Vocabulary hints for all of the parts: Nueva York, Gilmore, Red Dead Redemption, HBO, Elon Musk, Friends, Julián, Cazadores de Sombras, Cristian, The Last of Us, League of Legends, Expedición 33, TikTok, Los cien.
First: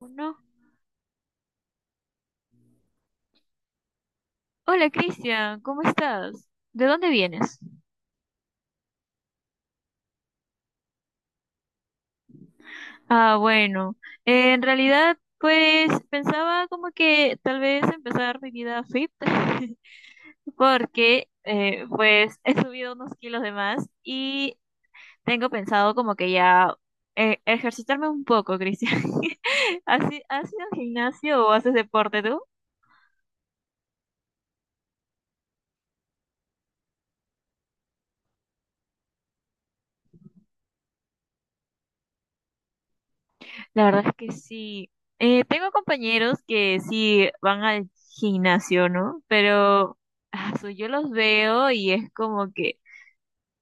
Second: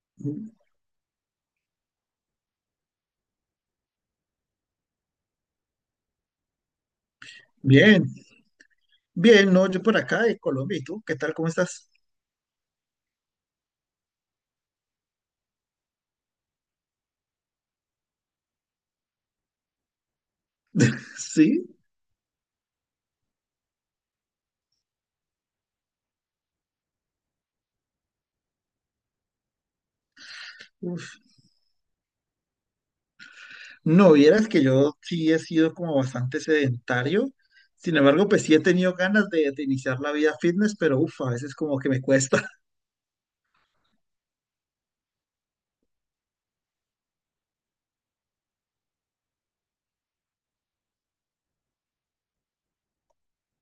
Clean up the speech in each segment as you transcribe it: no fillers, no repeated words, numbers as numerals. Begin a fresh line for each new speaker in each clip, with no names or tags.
Uno. Hola Cristian, ¿cómo estás? ¿De dónde vienes?
Bien, bien, no, yo por acá de Colombia, ¿y tú? ¿Qué tal? ¿Cómo estás?
Ah, bueno, en realidad pues pensaba como que tal vez empezar mi vida fit porque
Sí,
pues he subido unos kilos de más y tengo pensado como que ya ejercitarme un poco, Cristian. ¿ Has ido al
uf.
gimnasio o haces deporte tú?
No, vieras que yo sí he sido como bastante sedentario, sin embargo, pues sí he tenido ganas de iniciar la vida fitness, pero uff, a veces como que me cuesta.
La verdad es que sí. Tengo compañeros que sí van al gimnasio, ¿no? Pero yo los veo y es como que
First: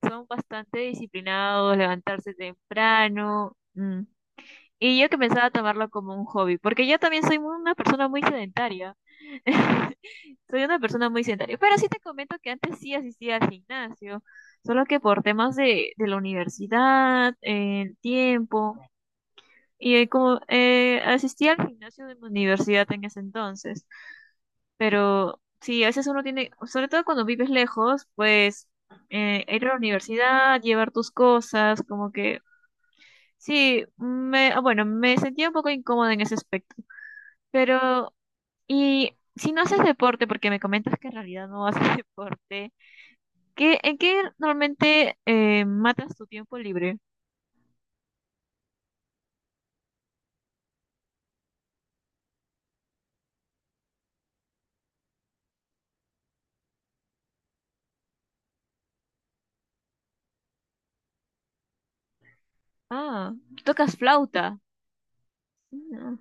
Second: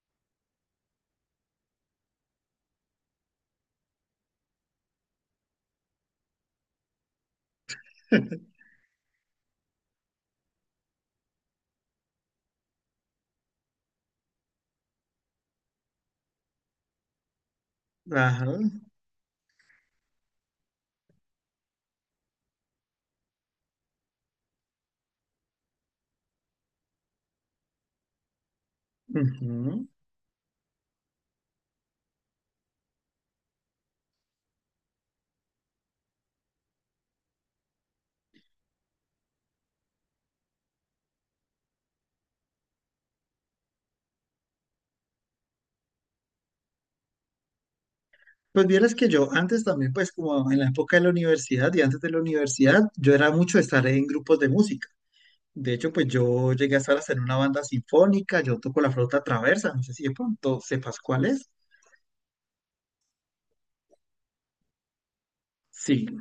son bastante disciplinados, levantarse temprano. Mm. Y yo que pensaba tomarlo como un hobby, porque yo también soy una persona muy sedentaria. Soy una persona muy sedentaria. Pero sí te comento que antes sí asistía al gimnasio, solo que por temas de la universidad, el
Ajá.
tiempo. Y como asistía al gimnasio de mi universidad en ese entonces, pero sí, a veces uno tiene, sobre todo cuando vives lejos, pues ir a la
Ujú.
universidad, llevar tus cosas, como que bueno, me sentía un poco incómoda en ese aspecto. Pero, y si no haces deporte, porque me comentas que en realidad no haces deporte, ¿ en qué normalmente matas tu tiempo libre?
Pues vieras que yo antes también, pues como en la época de la universidad y antes de la universidad, yo era mucho de estar en grupos de música. De hecho, pues yo llegué a estar hasta en una banda sinfónica, yo toco la flauta traversa, no sé si de pronto sepas cuál es.
Ah, tocas flauta.
Sí,
Ah.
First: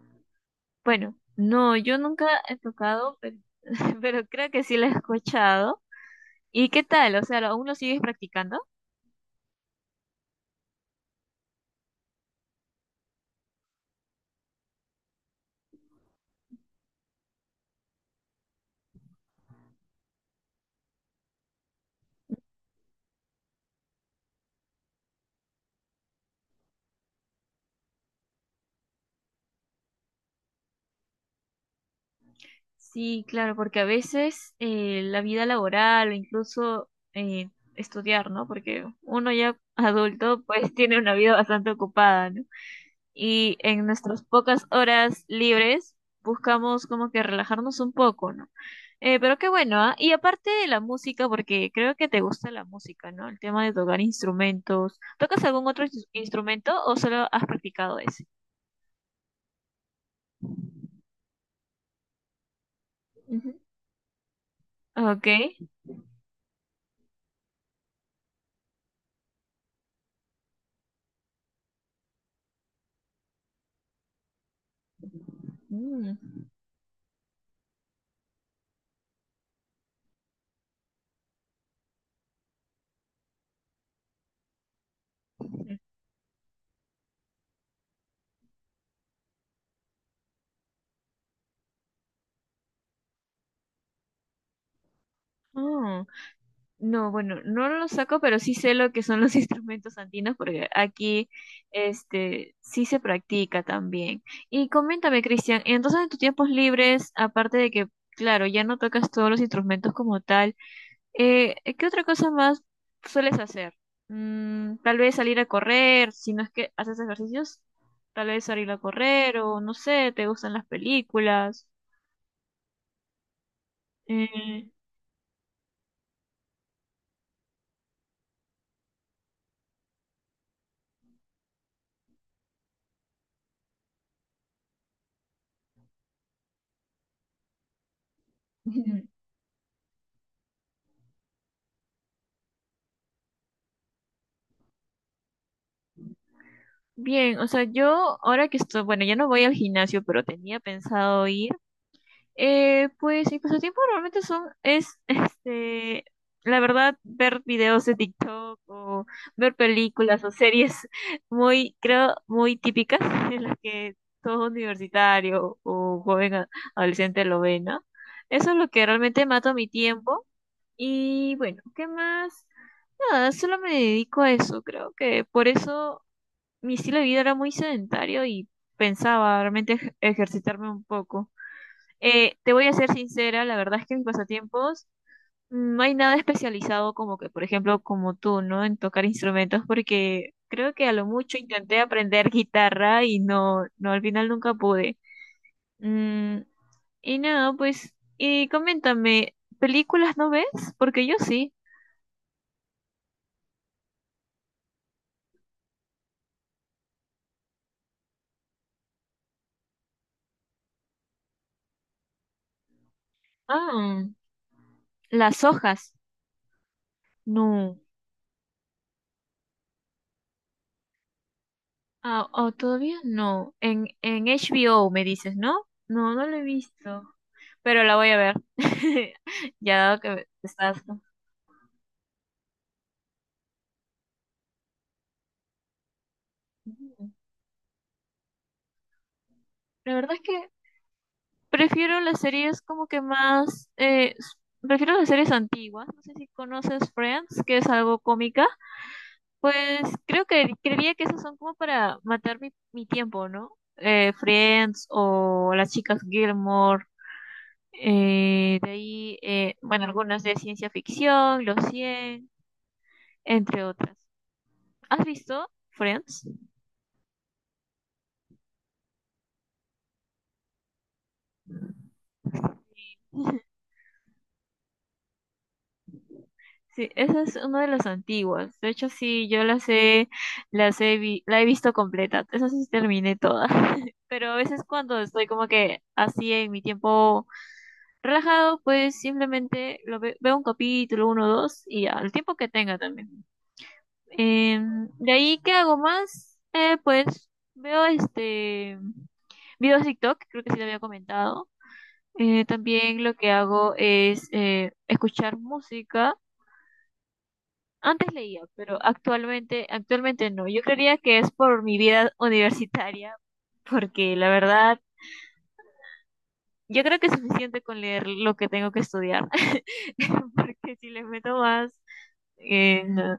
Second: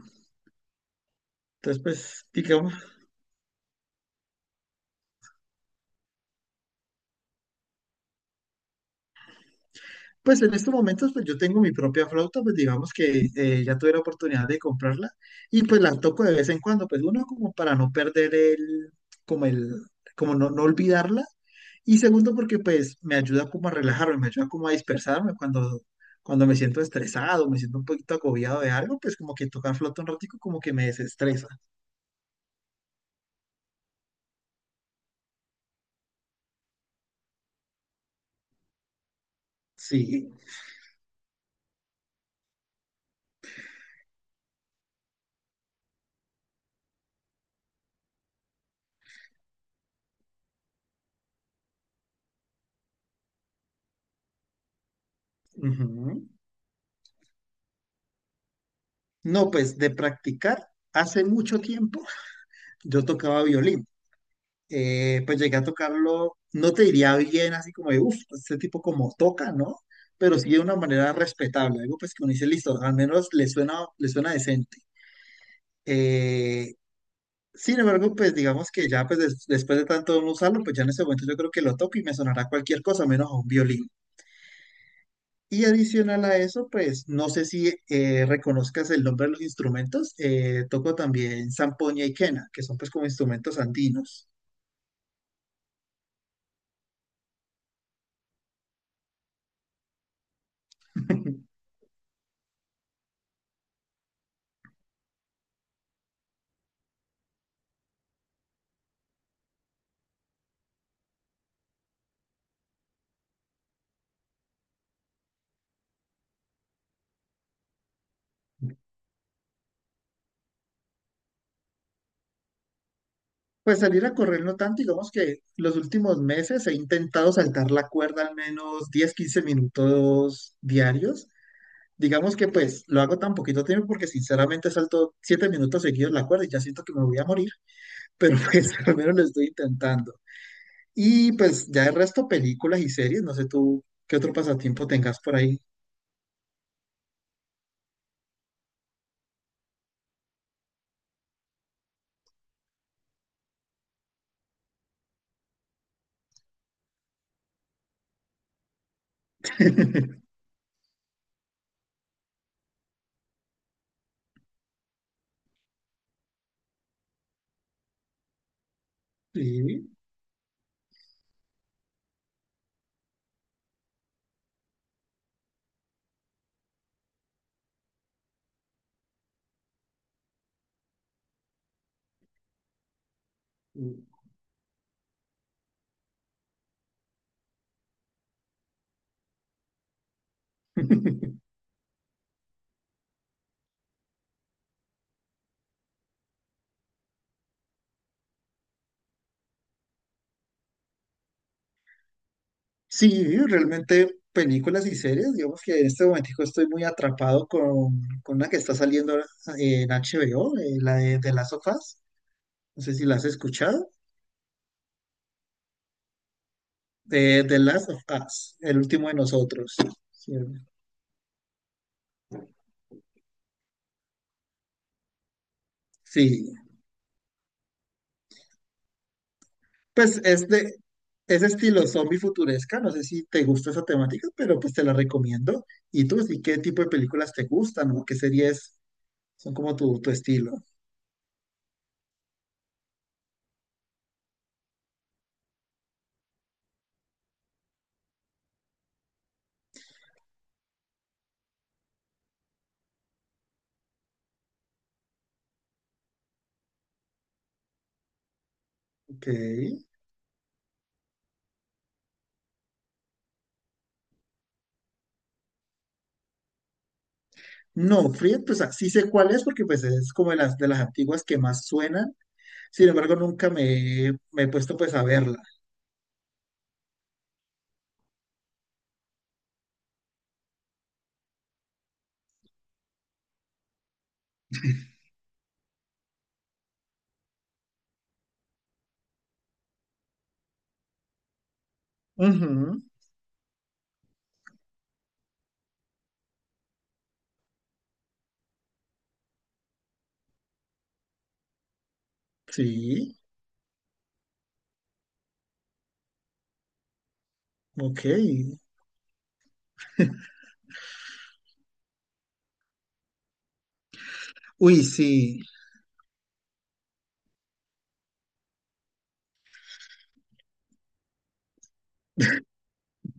Bueno, no,
entonces
yo
pues
nunca he
digamos.
tocado, pero, pero creo que sí la he escuchado. ¿Y qué tal? O sea, ¿aún lo sigues practicando?
Pues en estos momentos, pues yo tengo mi propia flauta, pues digamos que ya tuve la oportunidad de comprarla y pues la toco de vez en cuando, pues uno como para no perder el, como no olvidarla y segundo porque pues me ayuda como a relajarme, me ayuda como a dispersarme cuando me siento estresado, me siento un poquito agobiado de algo, pues como que tocar flauta un ratico como que me desestresa.
Sí, claro, porque a veces la vida laboral o incluso estudiar, ¿no? Porque uno ya
Sí.
adulto pues tiene una vida bastante ocupada, ¿no? Y en nuestras pocas horas libres buscamos como que relajarnos un poco, ¿no? Pero qué bueno, ¿ah? Y aparte de la música, porque creo que te gusta la música, ¿no? El tema de tocar instrumentos. ¿Tocas algún otro
Ujú.
instrumento o solo has practicado ese?
No, pues de practicar hace mucho tiempo yo tocaba
Ujú.
violín.
Ok.
Pues llegué a tocarlo, no te diría bien, así como de, uff, este tipo como toca, ¿no? Pero sí de una manera respetable, algo pues que uno dice, listo, al menos le suena decente.
Mm.
Eh, Sin embargo, pues digamos que ya pues después de tanto no usarlo, pues ya en ese momento yo creo que lo toco y me sonará cualquier cosa menos a un violín. Y adicional a eso, pues no sé si reconozcas el nombre de los instrumentos, toco también zampoña y quena, que son pues como instrumentos andinos.
Mm. No, bueno, no lo saco, pero sí sé lo que son los instrumentos andinos porque aquí este sí se practica también. Y coméntame, Cristian, entonces en tus tiempos libres, aparte de que, claro, ya no tocas todos los instrumentos como tal, ¿qué otra cosa más sueles hacer? Mm, tal vez salir a correr, si no es que haces ejercicios, tal vez salir a correr o no sé, te gustan las películas.
Pues salir a correr no
Eh,
tanto, digamos que los últimos meses he intentado saltar la cuerda al menos 10 15 minutos diarios. Digamos que pues lo hago tan poquito tiempo porque sinceramente salto 7 minutos seguidos la cuerda y ya siento que me voy a morir, pero pues al menos lo estoy intentando. Y pues ya el resto películas y series, no sé tú qué otro pasatiempo tengas por ahí.
Bien, o sea, yo ahora que estoy, bueno, ya no voy al gimnasio, pero tenía pensado ir. Pues mis pasatiempos realmente son, este, la verdad, ver videos de TikTok o ver películas o series muy, creo, muy típicas en las que todo universitario o joven adolescente lo ve, ¿no? Eso es lo que realmente mato mi
Sí.
tiempo. Y bueno, ¿qué más? Nada, solo me dedico a eso, creo que por eso mi estilo de vida era muy sedentario y pensaba realmente ejercitarme un poco. Te voy a ser sincera, la verdad es que mis pasatiempos no hay nada especializado como que, por ejemplo, como tú, ¿no? En tocar instrumentos, porque creo que a lo mucho intenté aprender guitarra y no, al final nunca pude. Mm, y nada, pues, y coméntame, ¿películas no ves? Porque yo sí.
Sí, realmente películas y series, digamos que en este momentico estoy muy atrapado con una que está saliendo ahora en HBO, la de The Last of Us, no sé si la has escuchado,
Ah, las hojas.
de The
No.
Last of Us, El último de nosotros. Sí,
Ah, oh, todavía no. En HBO me dices, ¿no? No, no lo he
sí,
visto. Pero la voy a ver. Ya dado
pues
que
es de
estás.
ese estilo zombie futuresca, no sé si te gusta esa temática, pero pues te la recomiendo. ¿Y tú, sí, qué tipo de
Ujú.
películas te gustan o qué series son como
La
tu
verdad es que
estilo?
prefiero las series como que más. Prefiero las series antiguas. No sé si conoces Friends, que es algo cómica. Pues creo que creería que esas son como para matar mi tiempo, ¿no? Friends o las chicas Gilmore. Eh, de ahí,
Ok.
eh, bueno, algunas de ciencia ficción, Los cien entre otras. ¿Has visto Friends?
No, Free, pues ah, sí sé cuál es porque pues es como de de las antiguas que más suenan. Sin embargo, nunca me, he- me he puesto pues a verla.
Sí, esa es una de las antiguas. De hecho, sí, yo las he vi- la he visto completa. Esa sí terminé toda. Pero a veces cuando estoy como que así en mi tiempo relajado, pues simplemente veo un capítulo, uno o dos, y ya, el tiempo que tenga
Ujú,
también. Em, de ahí, ¿qué hago más? Pues veo este. Videos de TikTok, creo que sí lo había comentado. También lo
sí,
que hago es escuchar música.
ok.
Antes leía, pero actualmente no. Yo creería que es por mi vida universitaria, porque la verdad,
Uy, sí.
yo creo que es suficiente con leer lo que tengo que estudiar, porque si les meto más, no.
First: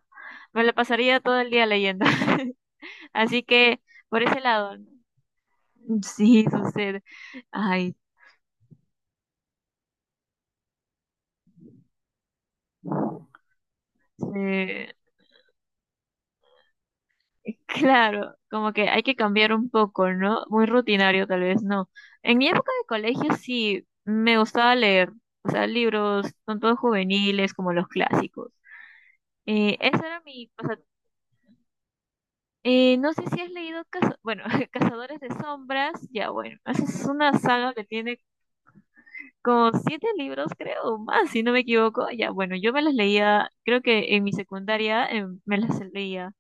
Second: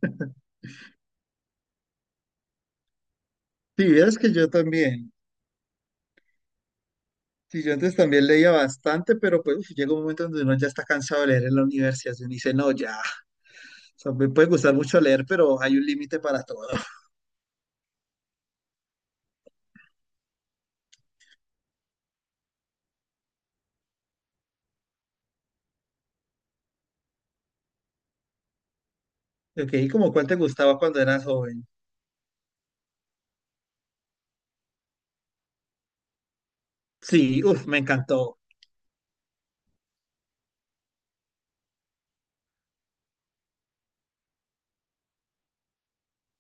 Me la pasaría todo el día leyendo. Así que
Si vieras
por
que
ese
yo
lado, ¿no?
también.
Sí sucede.
Sí, yo
Ay,
antes también leía bastante, pero pues uf, llega un momento donde uno ya está cansado de leer en la universidad. Y uno dice, no, ya. O sea, me puede gustar
sí.
mucho leer, pero hay un límite para todo.
Claro, como que hay que cambiar un poco, ¿no? Muy rutinario tal vez, no. En mi época de colegio sí me gustaba leer, o sea, libros, tanto juveniles como los clásicos.
Ok,
Esa
¿como
era
cuál te
mi
gustaba
pasa-
cuando eras joven?
No sé si has leído, bueno, Cazadores de Sombras, ya bueno, esa es una
Sí, uf,
saga
me
que tiene
encantó.
como siete libros, creo, o más, si no me equivoco. Ya bueno, yo me las leía, creo que en mi secundaria em, me las leía.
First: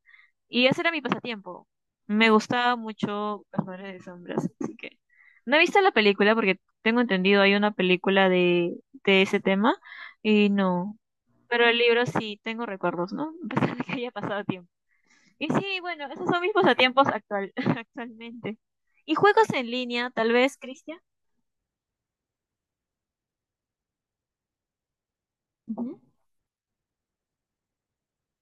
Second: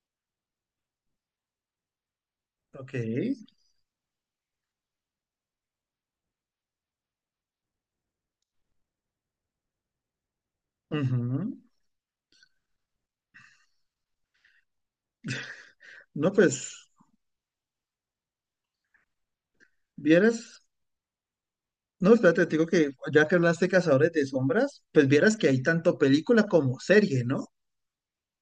Y ese era mi pasatiempo. Me gustaba
Ok.
mucho Cazadores de Sombras, así que no he visto la película porque tengo entendido hay una película de ese tema y no.
Ujú.
Pero el libro sí tengo recuerdos, ¿no? A pesar de que haya pasado tiempo. Y sí, bueno, esos
No,
son
pues,
actualmente. ¿Y juegos en línea, tal vez,
vieras.
Cristian?
No, espérate, te digo que ya que hablaste de Cazadores de Sombras, pues vieras que hay tanto
Ujú.
película como serie, ¿no?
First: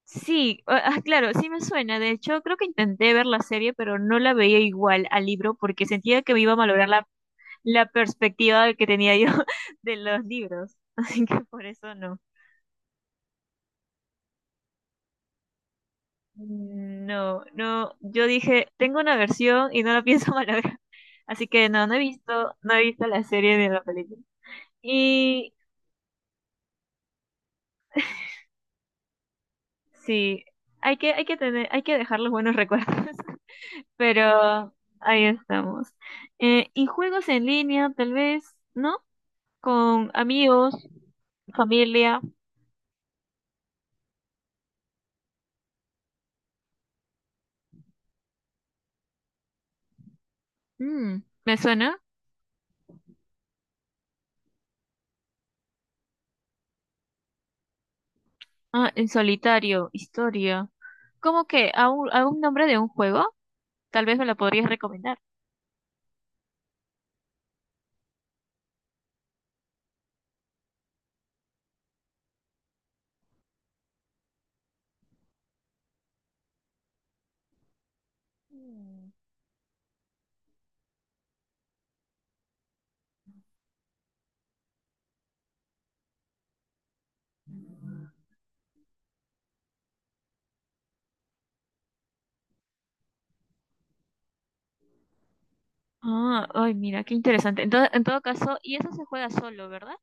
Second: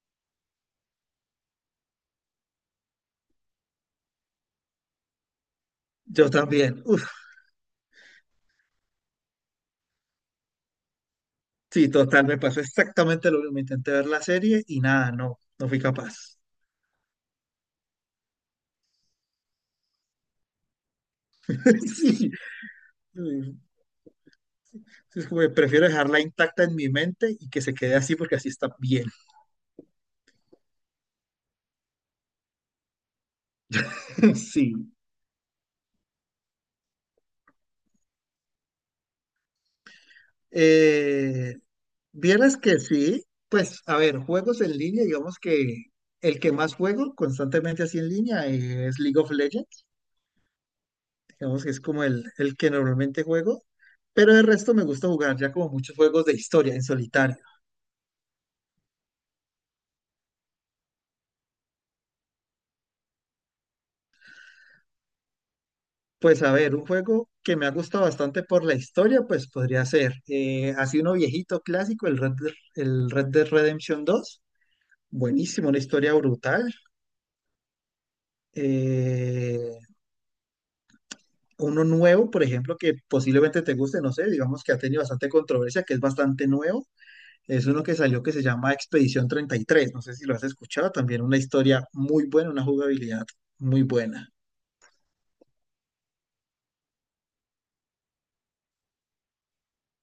Sí, ah, ah, claro, sí me suena. De hecho, creo que intenté ver la serie, pero no la veía igual al libro porque sentía
Yo
que me iba a
también.
malograr
Uf,
la perspectiva que tenía yo de los libros. Así que por
sí,
eso no.
total, me pasó exactamente lo mismo. Intenté ver la serie y nada, no, no fui capaz.
No, no, yo dije, tengo una versión y no la pienso malograr. Así que
Sí, sí,
no he visto la serie ni la película.
es como que
Y
prefiero dejarla intacta en mi mente y que se quede así porque así está bien.
sí, hay que dejar los buenos recuerdos. Pero
Sí.
ahí estamos. Y juegos en línea, tal vez, ¿no? Con amigos,
Eh,
familia.
Vieras que sí, pues a ver, juegos en línea, digamos que el que más juego constantemente así en línea es League of Legends.
Mm, ¿me
Digamos que es
suena?
como el que normalmente juego, pero de resto me gusta jugar ya como muchos juegos de historia en solitario.
Ah, en solitario, historia. ¿Cómo que? ¿ A un nombre de un juego? Tal vez me lo podrías recomendar.
Pues a ver, un juego que me ha gustado bastante por la historia, pues podría ser así uno viejito clásico, el Red Dead Redemption 2. Buenísimo, una historia brutal.
Mm,
Eh, Uno nuevo, por ejemplo, que posiblemente te guste, no sé, digamos que ha tenido bastante controversia, que es bastante nuevo. Es uno que salió que se llama Expedición 33. No sé si lo has escuchado. También una historia muy buena, una jugabilidad muy buena.
ah, ay, mira, qué interesante. Entonces, en todo caso, y eso se juega solo, ¿verdad?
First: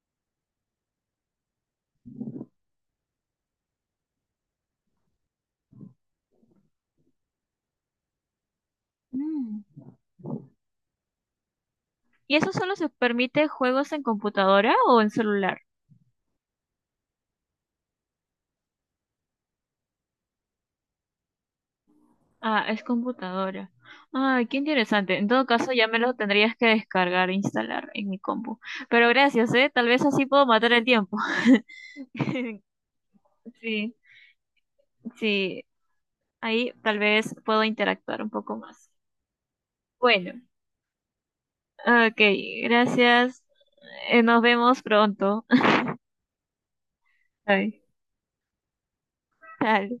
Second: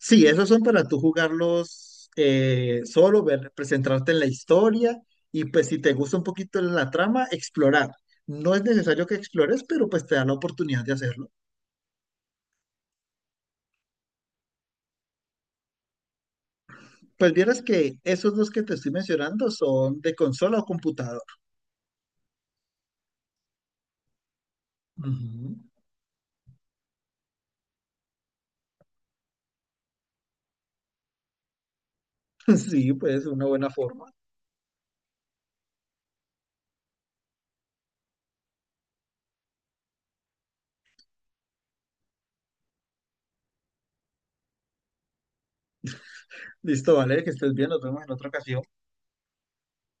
Sí, esos son para tú jugarlos solo, ver, presentarte en la historia y pues si te gusta un poquito la trama, explorar. No es necesario que
Mm.
explores, pero pues te da la oportunidad de hacerlo.
¿Y eso solo se permite juegos en computadora o en celular?
Pues vieras que esos dos que te estoy mencionando son de consola o computador.
Ah, es computadora. Ay, qué interesante. En todo
Ujú.
caso, ya me lo tendrías que descargar e instalar en mi compu. Pero gracias, ¿eh? Tal vez así puedo matar el tiempo.
Sí, pues una buena
Sí,
forma.
sí. Ahí tal vez puedo interactuar un poco más. Bueno, ok, gracias. Nos vemos pronto.
Listo, vale, que estés bien.
Bye.
Nos vemos en otra ocasión.
Tal.